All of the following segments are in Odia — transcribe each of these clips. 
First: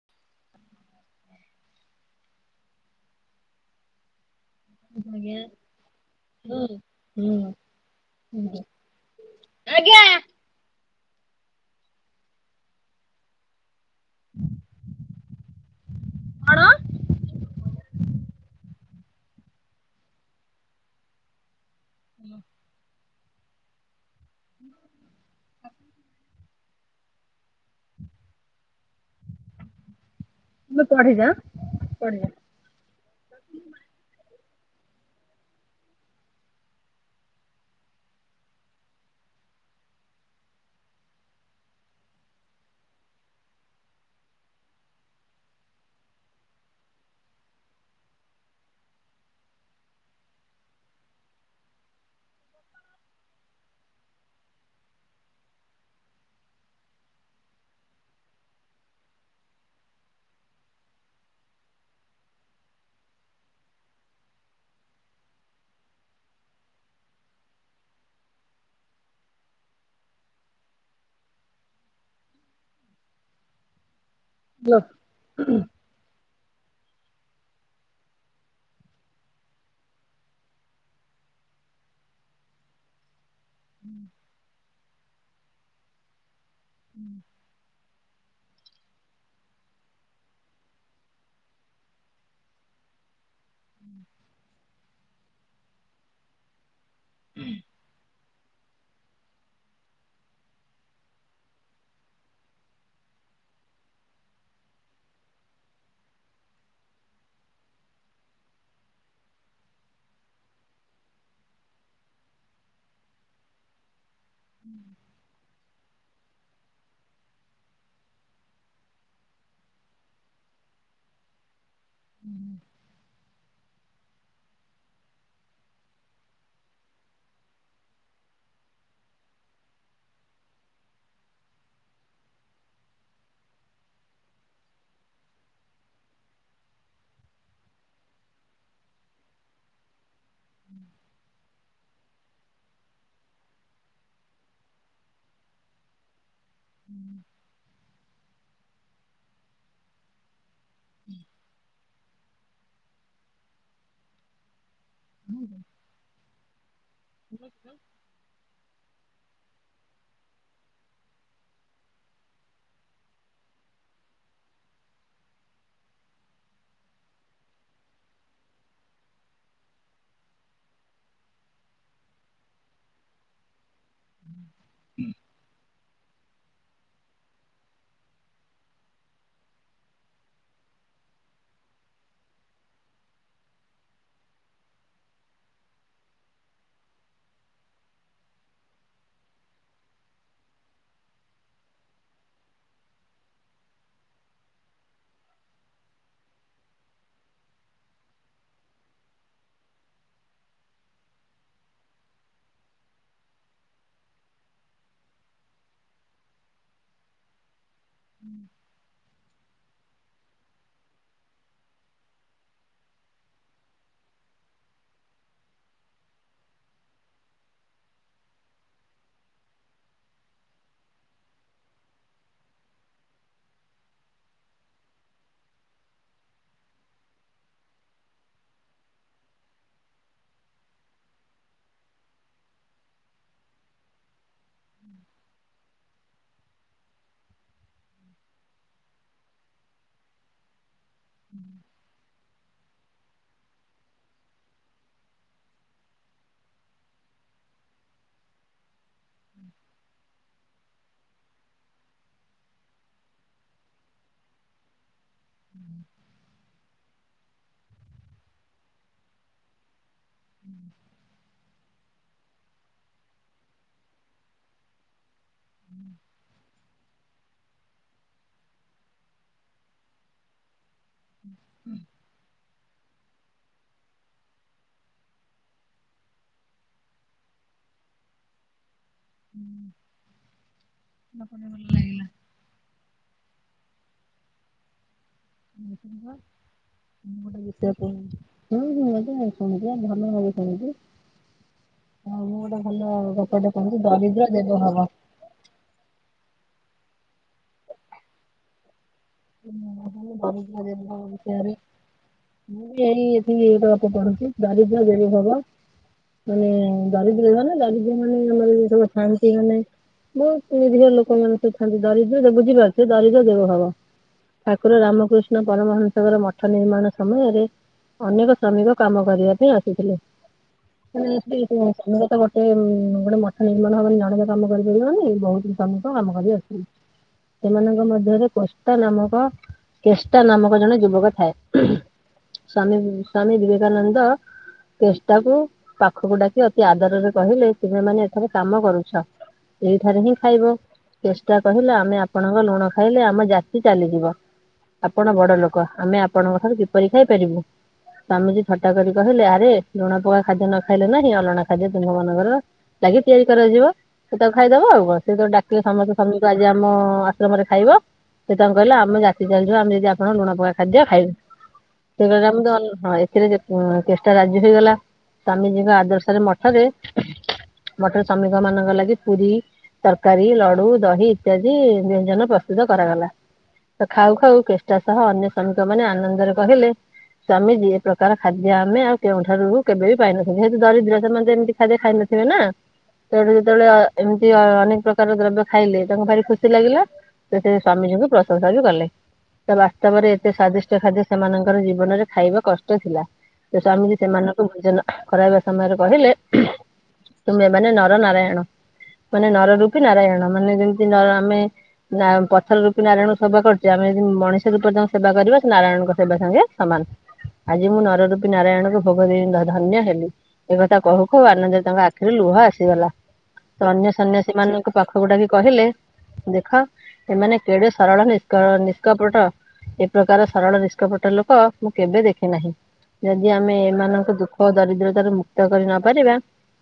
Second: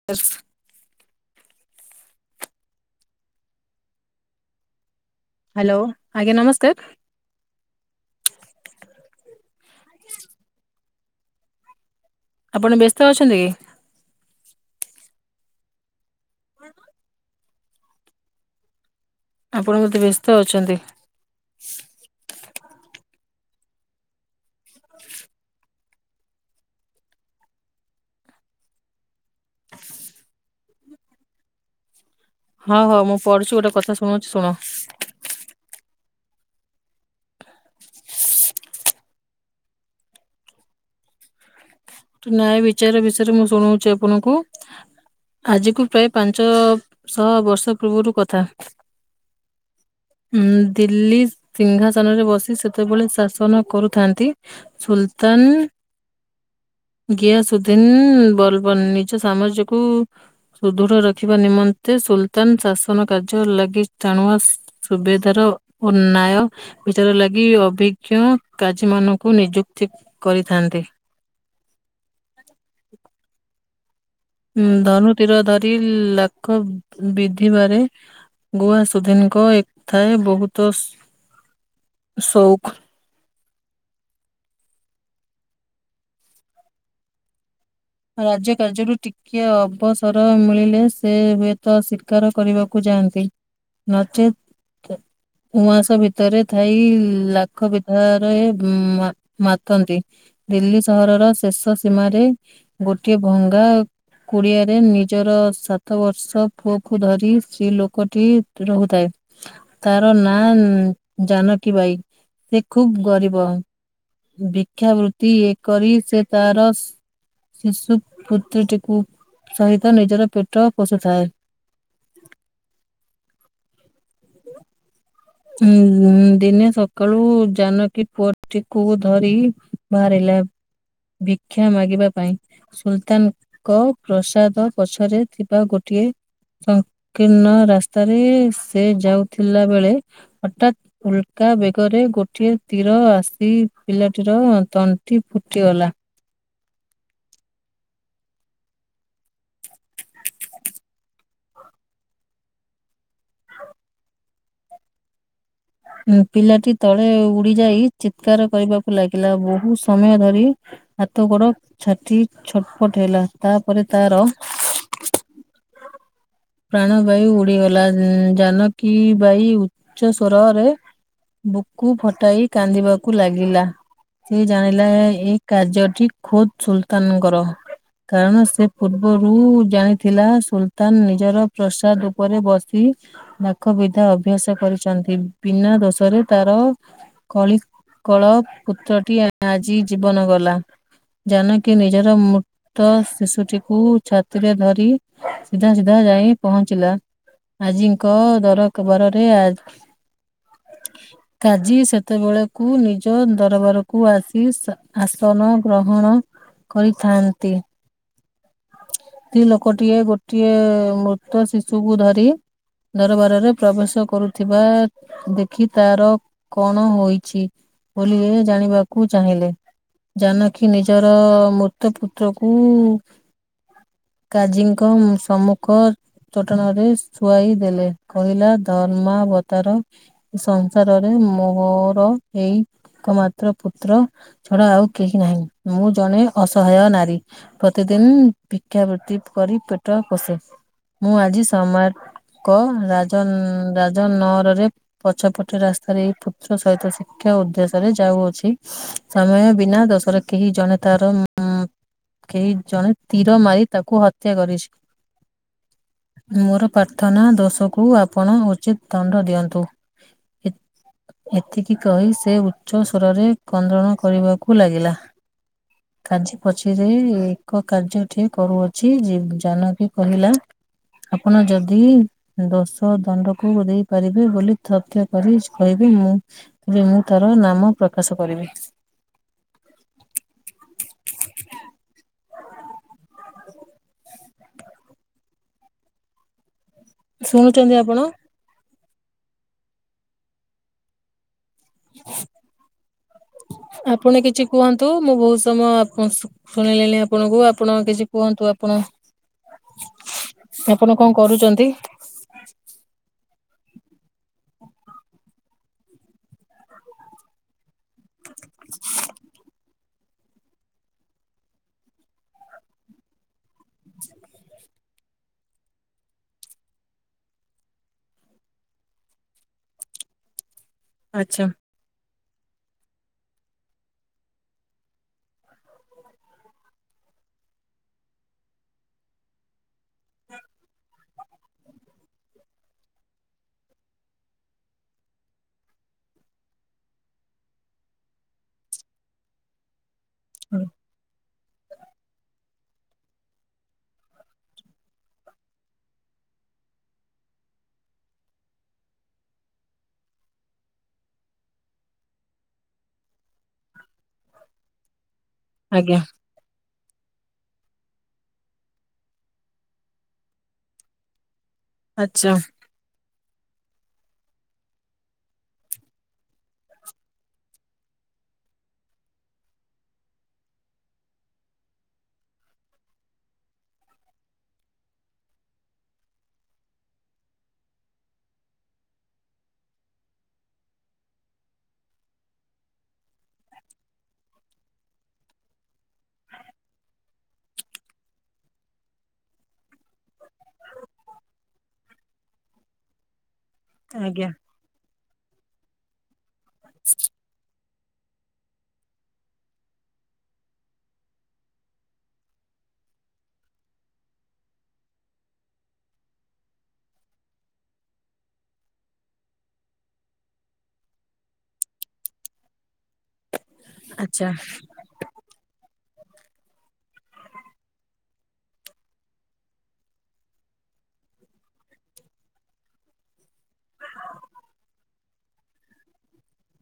[inaudible] ହ୍ୟାଲୋ ଆଜ୍ଞା [inaudible] ହୁଁ ନମସ୍କାର ଆଜ୍ଞା। ଆପଣ ବ୍ୟସ୍ତ ଅଛନ୍ତି କି? କଣ? ଆପଣ ବୋଧେ ବ୍ୟସ୍ତ ଅଛନ୍ତି। [inaudible] [inaudible] ତମେ ପଢିଯା ପଢିଯା ହଁ ହଉ ମୁଁ ପଢୁଛି ଗୋଟେ କଥା ଶୁଣଉଛି ଶୁଣ। ନ୍ୟାୟ ବିଚାର ବିଷୟରେ ମୁଁ ଶୁଣଉଛି ଆପଣଙ୍କୁ? ଆଜିକୁ ପ୍ରାୟ ପାଞ୍ଚଶହ ବର୍ଷ ପୂର୍ବରୁ କଥା। [inaudible] ଉଁ ଦିଲ୍ଲୀ ସିଂହାସନରେ ବସି ସେତେବେଳେ ଶାସନ କରୁଥାନ୍ତି। ସୁଲତାନ ଗିଆସୁଧିନ ବରବନ ନିଜ ସାମ୍ରାଜ୍ୟକୁ ସୁଦୃଢ ରଖିବା ନିମନ୍ତେ ସୁଲତାନ ଶାସନ କାର୍ଯ୍ୟ ଲାଗି ଟାଣୁଆ ସୁବେଦାର ଉନାୟ। ବିଚାର ଲାଗି ଅଭିଜ୍ଞ କାଜୀମାନଙ୍କୁ ନିଯୁକ୍ତି କରିଥାନ୍ତି। ହ [inaudible] ଉଁ ଲୋ ଧନୁ ତୀର ଧରି ଲାଖ ବିଧିବାରେ। ଗୁଆ ସୁଧିନିଙ୍କ ଏକଥାଏ ବହୁତ ସ ସଉକ। ହୁଁ [inaudible] ରାଜ୍ୟ କାର୍ଯ୍ୟରୁ ଟିକିଏ ଅବସର ମିଳିଲେ ସେ ହୁଏତ ଶିକାର କରିବାକୁ ଯାଆନ୍ତି। ନଚେତ୍ ଉଆଁସ ଭିତରେ ଥାଇ ଲାଖ ବିନ୍ଧାରେ ମା ମାତନ୍ତି ଦିଲ୍ଲୀ ସହରର ଶେଷ ସୀମାରେ ଗୋଟିଏ ଭଙ୍ଗା। କୁଡିଆରେ ନିଜର ସାତ ବର୍ଷ ପୁଅକୁୁ ଧରି ସ୍ତ୍ରୀ ଲୋକଟି ରହୁଥାଏ। ତାର ନାଁ ଉଁ ଜାନକୀ ବାଇ ସେ ଖୁବ ଗରିବ। ଭିକ୍ଷାବୃତ୍ତି ଇଏ କରି ସେ ତାରସ ଶିଶୁ ପୁତ୍ରଟିକୁ ସହିତ ନିଜର ପେଟ ପୋଷୁଥାଏ। ହୁଁ [inaudible] ହୁଁ ଉଁ ଦିନେ ସକାଳୁ ଜାନକୀ ପୁଅଟିକୁୁ ଧରି। ବାହାରିଲା ଭୀଖ୍ୟା ମାଗିବା ପାଇଁ। ସୁଲତାନ କ ପ୍ରସାଦ ପଛରେ ଥିବା ଗୋଟିଏ। ସଂକୀର୍ଣ୍ଣ ରାସ୍ତାରେ ସେ ଯାଉଥିଲା ବେଳେ। ହଟାତ୍ ଉଲକା ବେଗରେ ଗୋଟିଏ। ତୀର ଆସି ପିଲାଟିର ତଣ୍ଟି ଫୁଟିଗଲା। ହୁଁ। [inaudible] ହୁଁ ପିଲାଟି ତଳେ ଉଡି ଯାଇ ଚିତ୍କାର କରିବାକୁ ଲାଗିଲା ବହୁ ସମୟ ଧରି। ହାତ ଗୋଡ ଛାଟି ଛଟପଟ ହେଲା ତାପରେ ତାର। [inaudible] ପ୍ରାଣ ବାୟୁ ଉଡିଗଲା ଉଁ ଜାନକୀ ବାଇ ଉଚ୍ଚ ସ୍ୱରରେ। ବୁକୁ ଫଟାଇ କାନ୍ଦିବାକୁ ଲାଗିଲା। ସେ ଜାଣିଲା ଏହି କାର୍ଯ୍ୟଟି ଖୋଦ୍ ସୁଲତାନଙ୍କର। କାରଣ ସେ ପୂର୍ବରୁ ଜାଣିଥିଲା ସୁଲତାନ ନିଜର ପ୍ରସାଦ ଉପରେ ବସି। ଦାଖ ବିଧା ଅଭ୍ୟାସ କରିଛନ୍ତି ବିନା ଦୋଷରେ ତାର। କଳି କଳ ପୁତ୍ର ଟି ଆ ଆଜି ଜୀବନ ଗଲା। ଜନକୀ ନିଜର ମୃ ତ ଶିଶୁଟିକୁ ଛାତିରେ ଧରି ସିଧା ସିଧା ଯାଇ ପହଞ୍ଚିଲା। ଆଜିଙ୍କ ଦରକ ବାରରେ ଆ [inaudible] କାଜି ସେତେବେଳକୁ ନିଜ ଦରବାରକୁ ଆସି ସା ଆସନ ଗ୍ରହଣ। କରିଥାନ୍ତି। ହୁଁ ସ୍ତ୍ରୀ ଲୋକଟିଏ ଗୋଟିଏ ମୃତ ଶିଶୁ କୁ ଧରି। ଦରବାରରେ ପ୍ରବେଶ କରୁଥିବା। ଦେଖି ତାର କଣ ହୋଇଛି ବୋଲି ଏ ଜାଣିବାକୁ ଚାହିଁଲେ। ଜାନକୀ ନିଜର ମୃତ ପୁତ୍ର କୁ। କାଜିଙ୍କ ମ ସମ୍ମୁଖ। ଚଟାଣରେ ଶୁଆଇ ଦେଲେ କହିଲା ଧର୍ମାବତାର। ସଂସାରରେ ମୋହର ଏଇ ଏକ ମାତ୍ର ପୁତ୍ର। ଛଡା ଆଉ କେହି ନାହିଁ ମୁଁ ଜଣେ ଅସହାୟ ନାରୀ ପ୍ରତିଦିନ୍। ଭିକ୍ଷାବୃତ୍ତି କରି ପେଟ ପୋଷେ ମୁଁ ଆଜି ସମା କହ ରାଜନ ରାଜ ନଅରରେ। ପଛ ପଟେ ରାସ୍ତାରେ ଏଇ ପୁତ୍ର ସହିତ ଶିକ୍ଷା ଉଦ୍ଦେଶ୍ୟରେ ଯାଉଅଛି। ସମୟ ବିନା ଦଶର କେହି ଜଣେ ତାର ଉଁ-ଉଁ କେହି ଜଣେ ତୀର ମାରି ତାକୁ ହତ୍ୟା କରିଛି ମୋର ପା ଥାନା ଦୋଷକୁ ଆପଣ ଉଚିତ ଦଣ୍ଡ ଦିଅନ୍ତୁ, ଏ ଏ ଏତିକି କହି ସେ ଉଚ୍ଚ ସ୍ଵରରେ କ୍ରନ୍ଦଣ କରିବାକୁ ଲାଗିଲା। କାଞ୍ଚି ପଛେରେ ଏକ କାର୍ଯ୍ୟ ଠି କରୁଅଛି ଯି ଜାନକୀ କହିଲା। ଆପଣ ଯଦି ଦଶ୍ [inaudible] ଦଣ୍ଡକୁ ଦେଇ ପାରିବେ ବୋଲି ତଥ୍ୟ କରି କହିବି ମୁଁ। ତେବେ ମୁଁ ତାର ନାମ ପ୍ରକାଶ କରିବି। ହୁଁ [inaudible] ପଣେ ଭଲ ଲାଗିଲା। ତୁମେ ଶୁଣିବ, ମୁଁ ଗୋଟେ ବିଷୟ ଶୁଣୁଛନ୍ତି ଆପଣ? କହିବି। ହୁଁ ହୁଁ, [inaudible] ଭଲ ଭାବେ ଶୁଣିବି। ଆଉ ମୁଁ ଗୋଟେ ଭଲ ଗପଟେ କହୁଛି, ଆପଣ ଦରିଦ୍ର କିଛି ଦେବ କୁହନ୍ତୁ ଭାବ। ମୁଁ ବହୁତ ସମୟ ଆପଣ ଶୁଣେଇଲି ଆପଣଙ୍କୁ ଆପଣ କିଛି କୁହନ୍ତୁ ଆପଣ। ଆପଣ କଣ କରୁଛନ୍ତି? [unintelligible] ମୁଁ ଏଇ ଏଠିକି ଏଇ [inaudible] ପଢୁଛି ଦରିଦ୍ର ଦେବୀ ଭାବ। ମାନେ ଦରିଦ୍ରମାନେ ଦରିଦ୍ରମାନେ ଆମର ସବୁ ଥାଆନ୍ତି ମାନେ ବହୁ [inaudible] ଲୋକମାନେ ସବୁ ଥାନ୍ତି ଦରିଦ୍ର [inaudible] ବୁଝିପାରୁଥିବେ ଦରିଦ୍ର ଦେବ ଭାବ। ଠାକୁର ରାମକୃଷ୍ଣ ପରମହଂସଙ୍କର ମଠ ନିର୍ମାଣ ସମୟରେ ଅନେକ ଶ୍ରମିକ କାମ କରିବା ପାଇଁ ଆସିଥିଲେ। ଆଚ୍ଛା [inaudible] ତମର ତ ଗୋଟେ ଉଁ-ଉଁ ଗୋଟେ ମଠ ନିର୍ମାଣ ହବ ନି, ଜଣେ ତ କାମ କରିପାରିବନି ବହୁତ ଶ୍ରମିକ କାମ କରିବେ ଆସିକି। ସେମାନଙ୍କ ମଧ୍ୟରେ କଷ୍ [unintelligible] ନାମକ, କେଷ୍ଟ ନାମକ ଜଣେ ଯୁବକ ଥାଏ। ସ୍ଵାମୀ, ସ୍ଵାମୀ ବିବେକାନନ୍ଦ କେଷ୍ଟକୁ ପାଖକୁ ଡାକି ଅତି ଆଦରରେ କହିଲେ ତୁମେମାନେ ଏଥର କାମ କରୁଛ। ଏଇଠାରେ ହିଁ ଖାଇବ, କେଷ୍ଟ କହିଲେ ଆମେ ଆପଣଙ୍କ ଲୁଣ ଖାଇଲେ ଆମ ଜା ଜାତି ଚାଲିଯିବ, ଆପଣ ବଡ ଲୋକ ଆମେ ଆପଣଙ୍କଠାରୁ କିପରି ଖାଇପାରିବୁ? ସ୍ୱାମୀଜୀ ଥଟ୍ଟା କରି କହିଲେ ଆରେ ଲୁଣପକା ଖାଦ୍ୟ ନ ଖାଇଲେ ନାହିଁ ଅଲଣା ଖାଦ୍ୟ ତୁମାନଙ୍କର। ଲାଗି ତିଆରି କରାଯିବ, ସେ ତାକୁ ଖାଇଦବ ଆଉ କଣ, ସେ [unintelligible] ଡାକିଲେ ସମସ୍ତେ ଆଜ୍ଞା। ସମି ତ ଆଜି ଆମ ଆଶ୍ରମରେ ଖାଇବ। ସେ ତାଙ୍କ କହିଲେ ଆମ ଜାତି ଚାଲିଯିବ ଆମେ ଯଦି ଆପଣଙ୍କ ଲୁଣ ପକା ଖାଦ୍ୟ ଖାଇବୁ, ସେ କହିଲେ‌ ଆଚ୍ଛା ଆମେ ତ‌ ଅଲ୍ ହଁ ଏ ଏଥିରେ କେଷ୍ଟ ରାଜି ହେଇଗଲା ସ୍ଵାମୀଜୀଙ୍କ ଆଦର୍ଶରେ ମଠରେ ମଠରେ ଶ୍ରମିକମାନଙ୍କ ଲାଗି ପୁରି ତରକାରୀ, ଲଡୁ, ଦହି ଇତ୍ୟାଦି ବ୍ୟଞ୍ଜନ ପ୍ରସ୍ତୁତ କରାଗଲା। ତ ଖାଉ ଖାଉ କେଷ୍ଟ ସହ ଅନ୍ୟ ଶ୍ରମିକମାନେ ଆନନ୍ଦରେ କହିଲେ ସ୍ୱାମୀଜୀ, ଏ ପ୍ରକାର ଖାଦ୍ୟ ଆମେ ଆଉ କେଉଁଠାରୁ ବି କେବେ ବି ପାଇ ନଥିଲୁ ଯେହେତୁ ଦରିଦ୍ର ସେମାନେ ତ ଏମିତି ଖାଦ୍ୟ ଖାଇ ନଥିବେ ନା। ତ ଏଠି ଯେତେବେଳେ ଏମିତି ଅନେକ ପ୍ରକାର ଦ୍ରବ୍ୟ ଖାଇଲେ ତାଙ୍କୁ ଭାରି ଖୁସି ଲାଗିଲା। ‌ ସେ ଟିକେ ସ୍ଵାମୀଜୀଙ୍କୁ ପ୍ରଶଂସା ବି କଲେ। ତ ବାସ୍ତବରେ ଏତେ ସ୍ଵାଦିଷ୍ଟ ଖାଦ୍ୟ ସେମାନଙ୍କର ଜୀବନରେ ଖାଇବା କଷ୍ଟ ଥିଲା। ତ ସ୍ଵାମୀଜୀ ଆଜ୍ଞା ସେମାନଙ୍କୁ ଭୋଜନ କରାଇବା ସମୟରେ କହିଲେ ତୁମେ ମାନେ ନର ନାରାୟଣ। ମାନେ ନର ରୂପୀ ନାରାୟଣ ମାନେ ଯେମିତି ନ ଆମେ ନା ପଥର ରୂପ୍ [unintelligible] ନାରାୟଣଙ୍କ ସେବା କରୁଛୁ ଆମେ ଯଦି ମଣିଷ ଯେପର୍ଯ୍ୟନ୍ତ ସେବା କରିବ ସେ ନାରାୟଣଙ୍କ ସେବା ସାଙ୍ଗେ ସମାନ। ଆଜି ମୁଁ ନର ରୂପୀ ନାରାୟଣକୁ ଭୋଗ ଦେଇ ଧନ୍ୟ ହେଲି। ଏ କଥା କହୁ କହୁ ଆନନ୍ଦରେ ତାଙ୍କ ଆଖିରୁ ଲୁହ ଆସିଗଲା। ତ ଅନ୍ୟ ଆଚ୍ଛା ସନ୍ୟାସୀମାନଙ୍କୁ ପାଖକୁ ଡାକି କହିଲେ ଦେଖ ଏମାନେ କେଡେ ସରଳ ନିଷ୍କ ନିଷ୍କପଟ। ଏ ପ୍ରକାର ସରଳ ନିଷ୍କପଟ ଲୋକ ମୁଁ କେବେ ଦେଖି ନାହିଁ। ଯଦି ଆମେ ଏମାନଙ୍କ ଦୁଃଖ ଓ ଦରିଦ୍ରତାରୁ ମୁକ୍ତ କରି ନ ପାରିବା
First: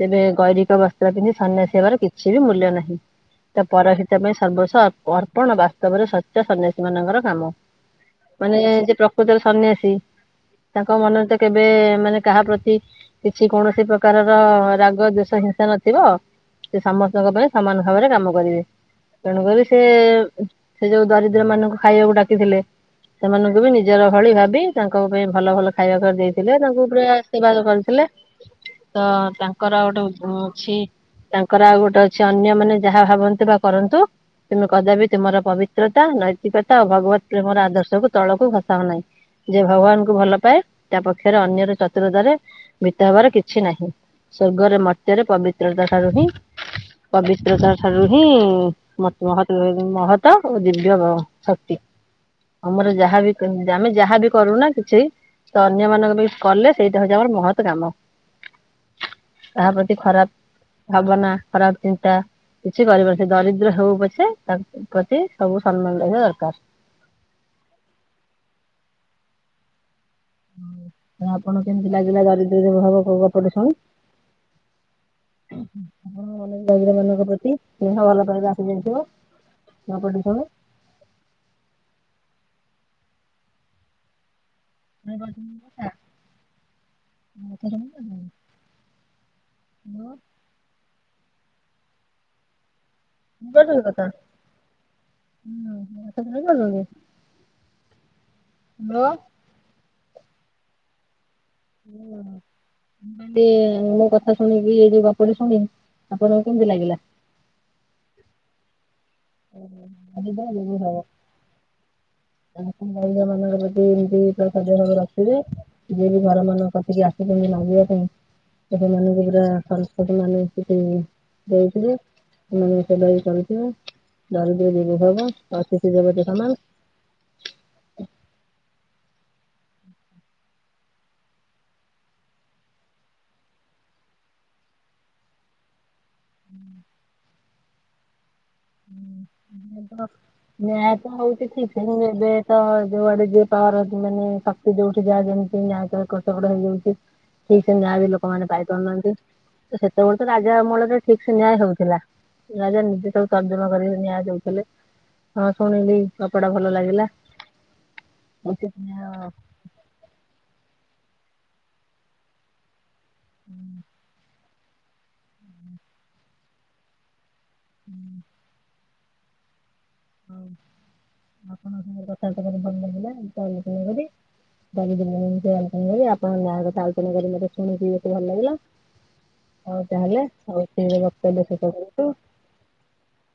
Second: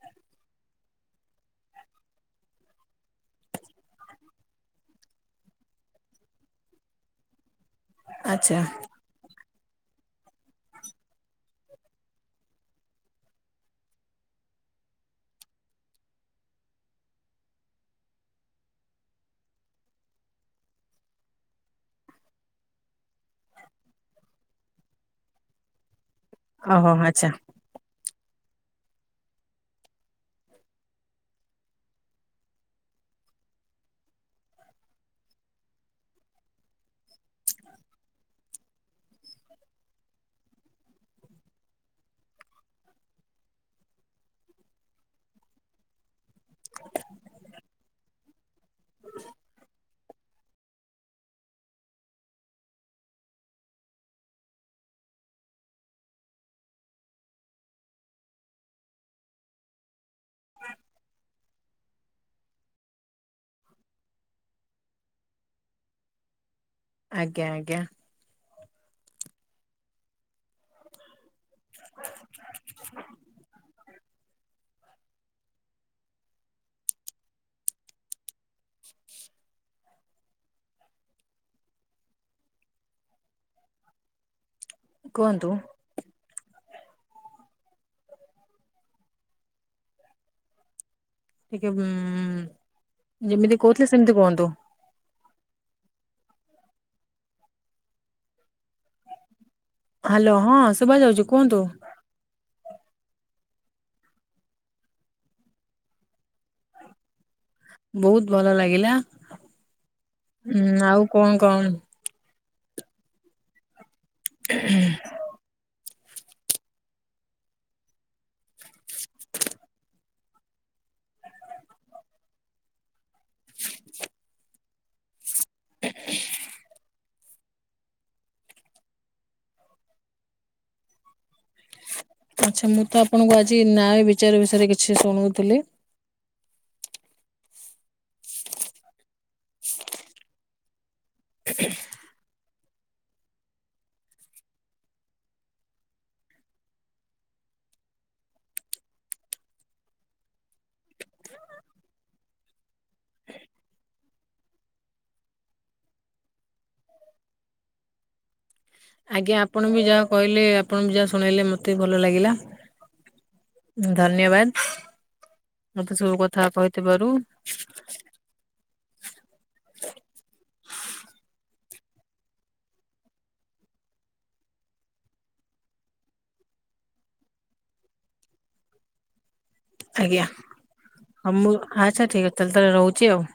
ତେବେ ଗୈରିକ ବସ୍ତ୍ର ପିନ୍ଧି ସନ୍ନ୍ୟାସୀ ହେବାର କିଛି ବି ମୂଲ୍ୟ ନାହିଁ। ତ ପର ହିତ ପାଇଁ ସର୍ବସ ପର ପଣ ବାସ୍ତବରେ ସତ୍ୟ ସନ୍ନ୍ୟାସୀ ମାନଙ୍କର କାମ ଆଚ୍ଛା ମାନେ ଯେ ପ୍ର କୃତରେ ସନ୍ୟାସୀ ତାଙ୍କ ମନରେ ତ କେବେ ମାନେ କାହା ପ୍ରତି କିଛି କୌଣସି ପ୍ରକାରର ରାଗ ଦୋଷ ହିଂସା ନଥିବ ସେ ସମସ୍ତଙ୍କ ପାଇଁ ସମାନ ଭାବରେ କାମ କରିବେ ତେଣୁକରି ସେ ସେ ଯୋଉ ଦରିଦ୍ର୍ ମାନଙ୍କୁ ଖାଇଆକୁ ଡାକିଥିଲେ ସେମାନଙ୍କୁ ବି ନିଜର ଭଳି ଭାବି ତାଙ୍କ ପାଇଁ ଭଲ ଭଲ ଖାଇବାକୁ କରି ଦେଇଥିଲେ ତାଙ୍କୁ ଓହୋ ପୁରା ଆଚ୍ଛା ଆଶୀର୍ବାଦ କରିଥିଲେ। ତ ତାଙ୍କର ଆଓଟେ ଉ ଉଁ ଅଛି। ତାଙ୍କର ଆଉ ଗୋଟେ ଅଛି ଅନ୍ୟମାନେ ଯାହା ଭାବନ୍ତୁ ବା କରନ୍ତୁ ତୁମେ କଦାପି ତୁମର ପବିତ୍ରତା ନୈତିକତା ଓ ଭଗବତ୍ ପ୍ରେମର ଆଦର୍ଶକୁ ତଳକୁ ଖସାଅ ନାହିଁ। ଯେ ଭଗବାନଙ୍କୁ ଭଲ ପାଏ ତା ପକ୍ଷରେ ଅନ୍ୟର ଚତୁରତାରେ ଭୀତ ହବାର କିଛି ନାହିଁ। ସ୍ଵର୍ଗରେ ମର୍ତ୍ତ୍ୟରେ ପବିତ୍ରତା ଠାରୁ ହିଁ ପବିିତ୍ରତାର ଠାରୁ ହିଁ ମତ୍ ମହତ୍ ବ୍ ମହତ ଓ ଦିବ୍ୟ ବ ଶକ୍ତି। ଆମର ଯାହାବି କ ଆମେ ଯାହାବି କରୁନା କିଛି ତ ଅନ୍ୟମାନଙ୍କ ପାଇଁ କଲେ ସେଇଟା ହଉଚି ଆମର ମହତ କାମ। କା ପ୍ରତି ଖରାପ-୍- ଭାବନା ଖରାପ ଚିନ୍ତା କିଛି କରିପାରୁ ସେ ଦରିଦ୍ର ହଉ ପଛେ ତାଙ୍କ ପ୍ରତି ସବୁ ସମ୍ମାନ ରହିବା ଦରକାର। ଆଜ୍ଞା ଆଜ୍ଞା। ତ ଆପଣ କେମିତି ଲାଗିଲା ଦରିଦ୍ର ବଭ ହବ ପ୍ରବଚନ ଶୁଣି? ହଁ ଆପଣଙ୍କ ମନ ଦରିଦ୍ର ମାନଙ୍କ ପ୍ରତି ସ୍ନେହ ଭଲ ପାଇବା ଆସି ଯାଇଥିବ। ଗପଟି ଶୁଣି। କୁହନ୍ତୁ [unintelligible] [unintelligible] ଟିକେ ହୁଁ [unintelligible] ହାଲୋ। ହାଲୋ ହଁ ସୁଭା ଯାଉଚି କୁହନ୍ତୁ। ମୁଁ କଲି ମୋ କଥା ଶୁଣିକି ଏଇ ଯୋଉ ଗପୁଟି ଶୁଣି ଆପଣଙ୍କୁ କେମିତି ଲାଗିଲା? ବହୁତ୍ ଭଲ ଲାଗିଲା ଦରିଦ୍ର ଉଁ ଦେବଭାବ ଆଉ କଁ କଣ୍ [unintelligible] [unintelligible] ଯିଏ ବି ଘର ମାନଙ୍କ କତିିକି ଆସୂଛନ୍ତି ମାଗିବା ପାଇଁ [unintelligible] [unintelligible] [inaudible] ଆଚ୍ଛା ମୁଁ ତ ଆପଣଙ୍କୁ ଆଜି ନ୍ୟାୟ ବିଚାର ବିଷୟରେ କିଛି ଶୁଣଉଥିଲି। ହୁଁ। [inaudible] [unintelligible] ନ୍ୟାୟ ହଉଚି ଠିକ୍ ସେ ଏବେ ଏବେ ତ ଯୋଉଆଡେ ଯିଏ ପାୱାର ଅର୍ଜୀ ଲେଣି ତ ସେ ଯୋଉଠି ଯାହା ଯେମିତି ନ୍ୟାୟ ତ ଏପଟ ସେପଟ ହେଇଯାଉଚି ଠିକ୍ ସେ ନ୍ୟାୟ ବି ଲୋକମାନେେ ପାଇ ପାରୁନାହାନ୍ତି। ସେତେବେଳେ ତ ରାଜା ଅମଳରେ ଠିକ୍ ସେ ନ୍ୟାୟ ହଉଥିଲା ରାଜା ନିଜେ ସବୁ ତର୍ଜମା କରିକି ନ୍ୟାୟ ଦଉଥିଲେ ହଁ ଶୁଣିଲି ଗପଟା ଭଲ ଲାଗିଲା। ଆଛା। ଆଜ୍ଞା ଆପଣ ବି ଯାହା କହିଲେ ଆପଣ ବି ଯାହା ଶୁଣେଇଲେ ମତେ ବି ଭଲ ଲାଗିଲା। ଧନ୍ୟବାଦ୍ ମତେ ସବୁ କଥା କହିଥିବାରୁ। ହୁଁ। [inaudible] ଆପଣଙ୍କ ସାଙ୍ଗରେ କଥାବାର୍ତ୍ତା କରି ଭଲ ଲାଗିଲା, ଏତେ ଆଲୋଚନାକରି। [inaudible] ଆପଣ ନ୍ୟାୟ କଥା ଆଲଚନା କରି ମତେ ଶୁଣିକି ଏତେ ଭଲ ଲାଗିଲା। [inaudible] ହଉ ତାହେଲେ ଆଜ୍ଞା ହଉ ହଁ ସେତ ମୁଁ ସେଟାକୁ ଆଚ୍ଛା [unintelligible] ଠିକ ତାହେଲେ ତାର ରହୁଛି ଆଉ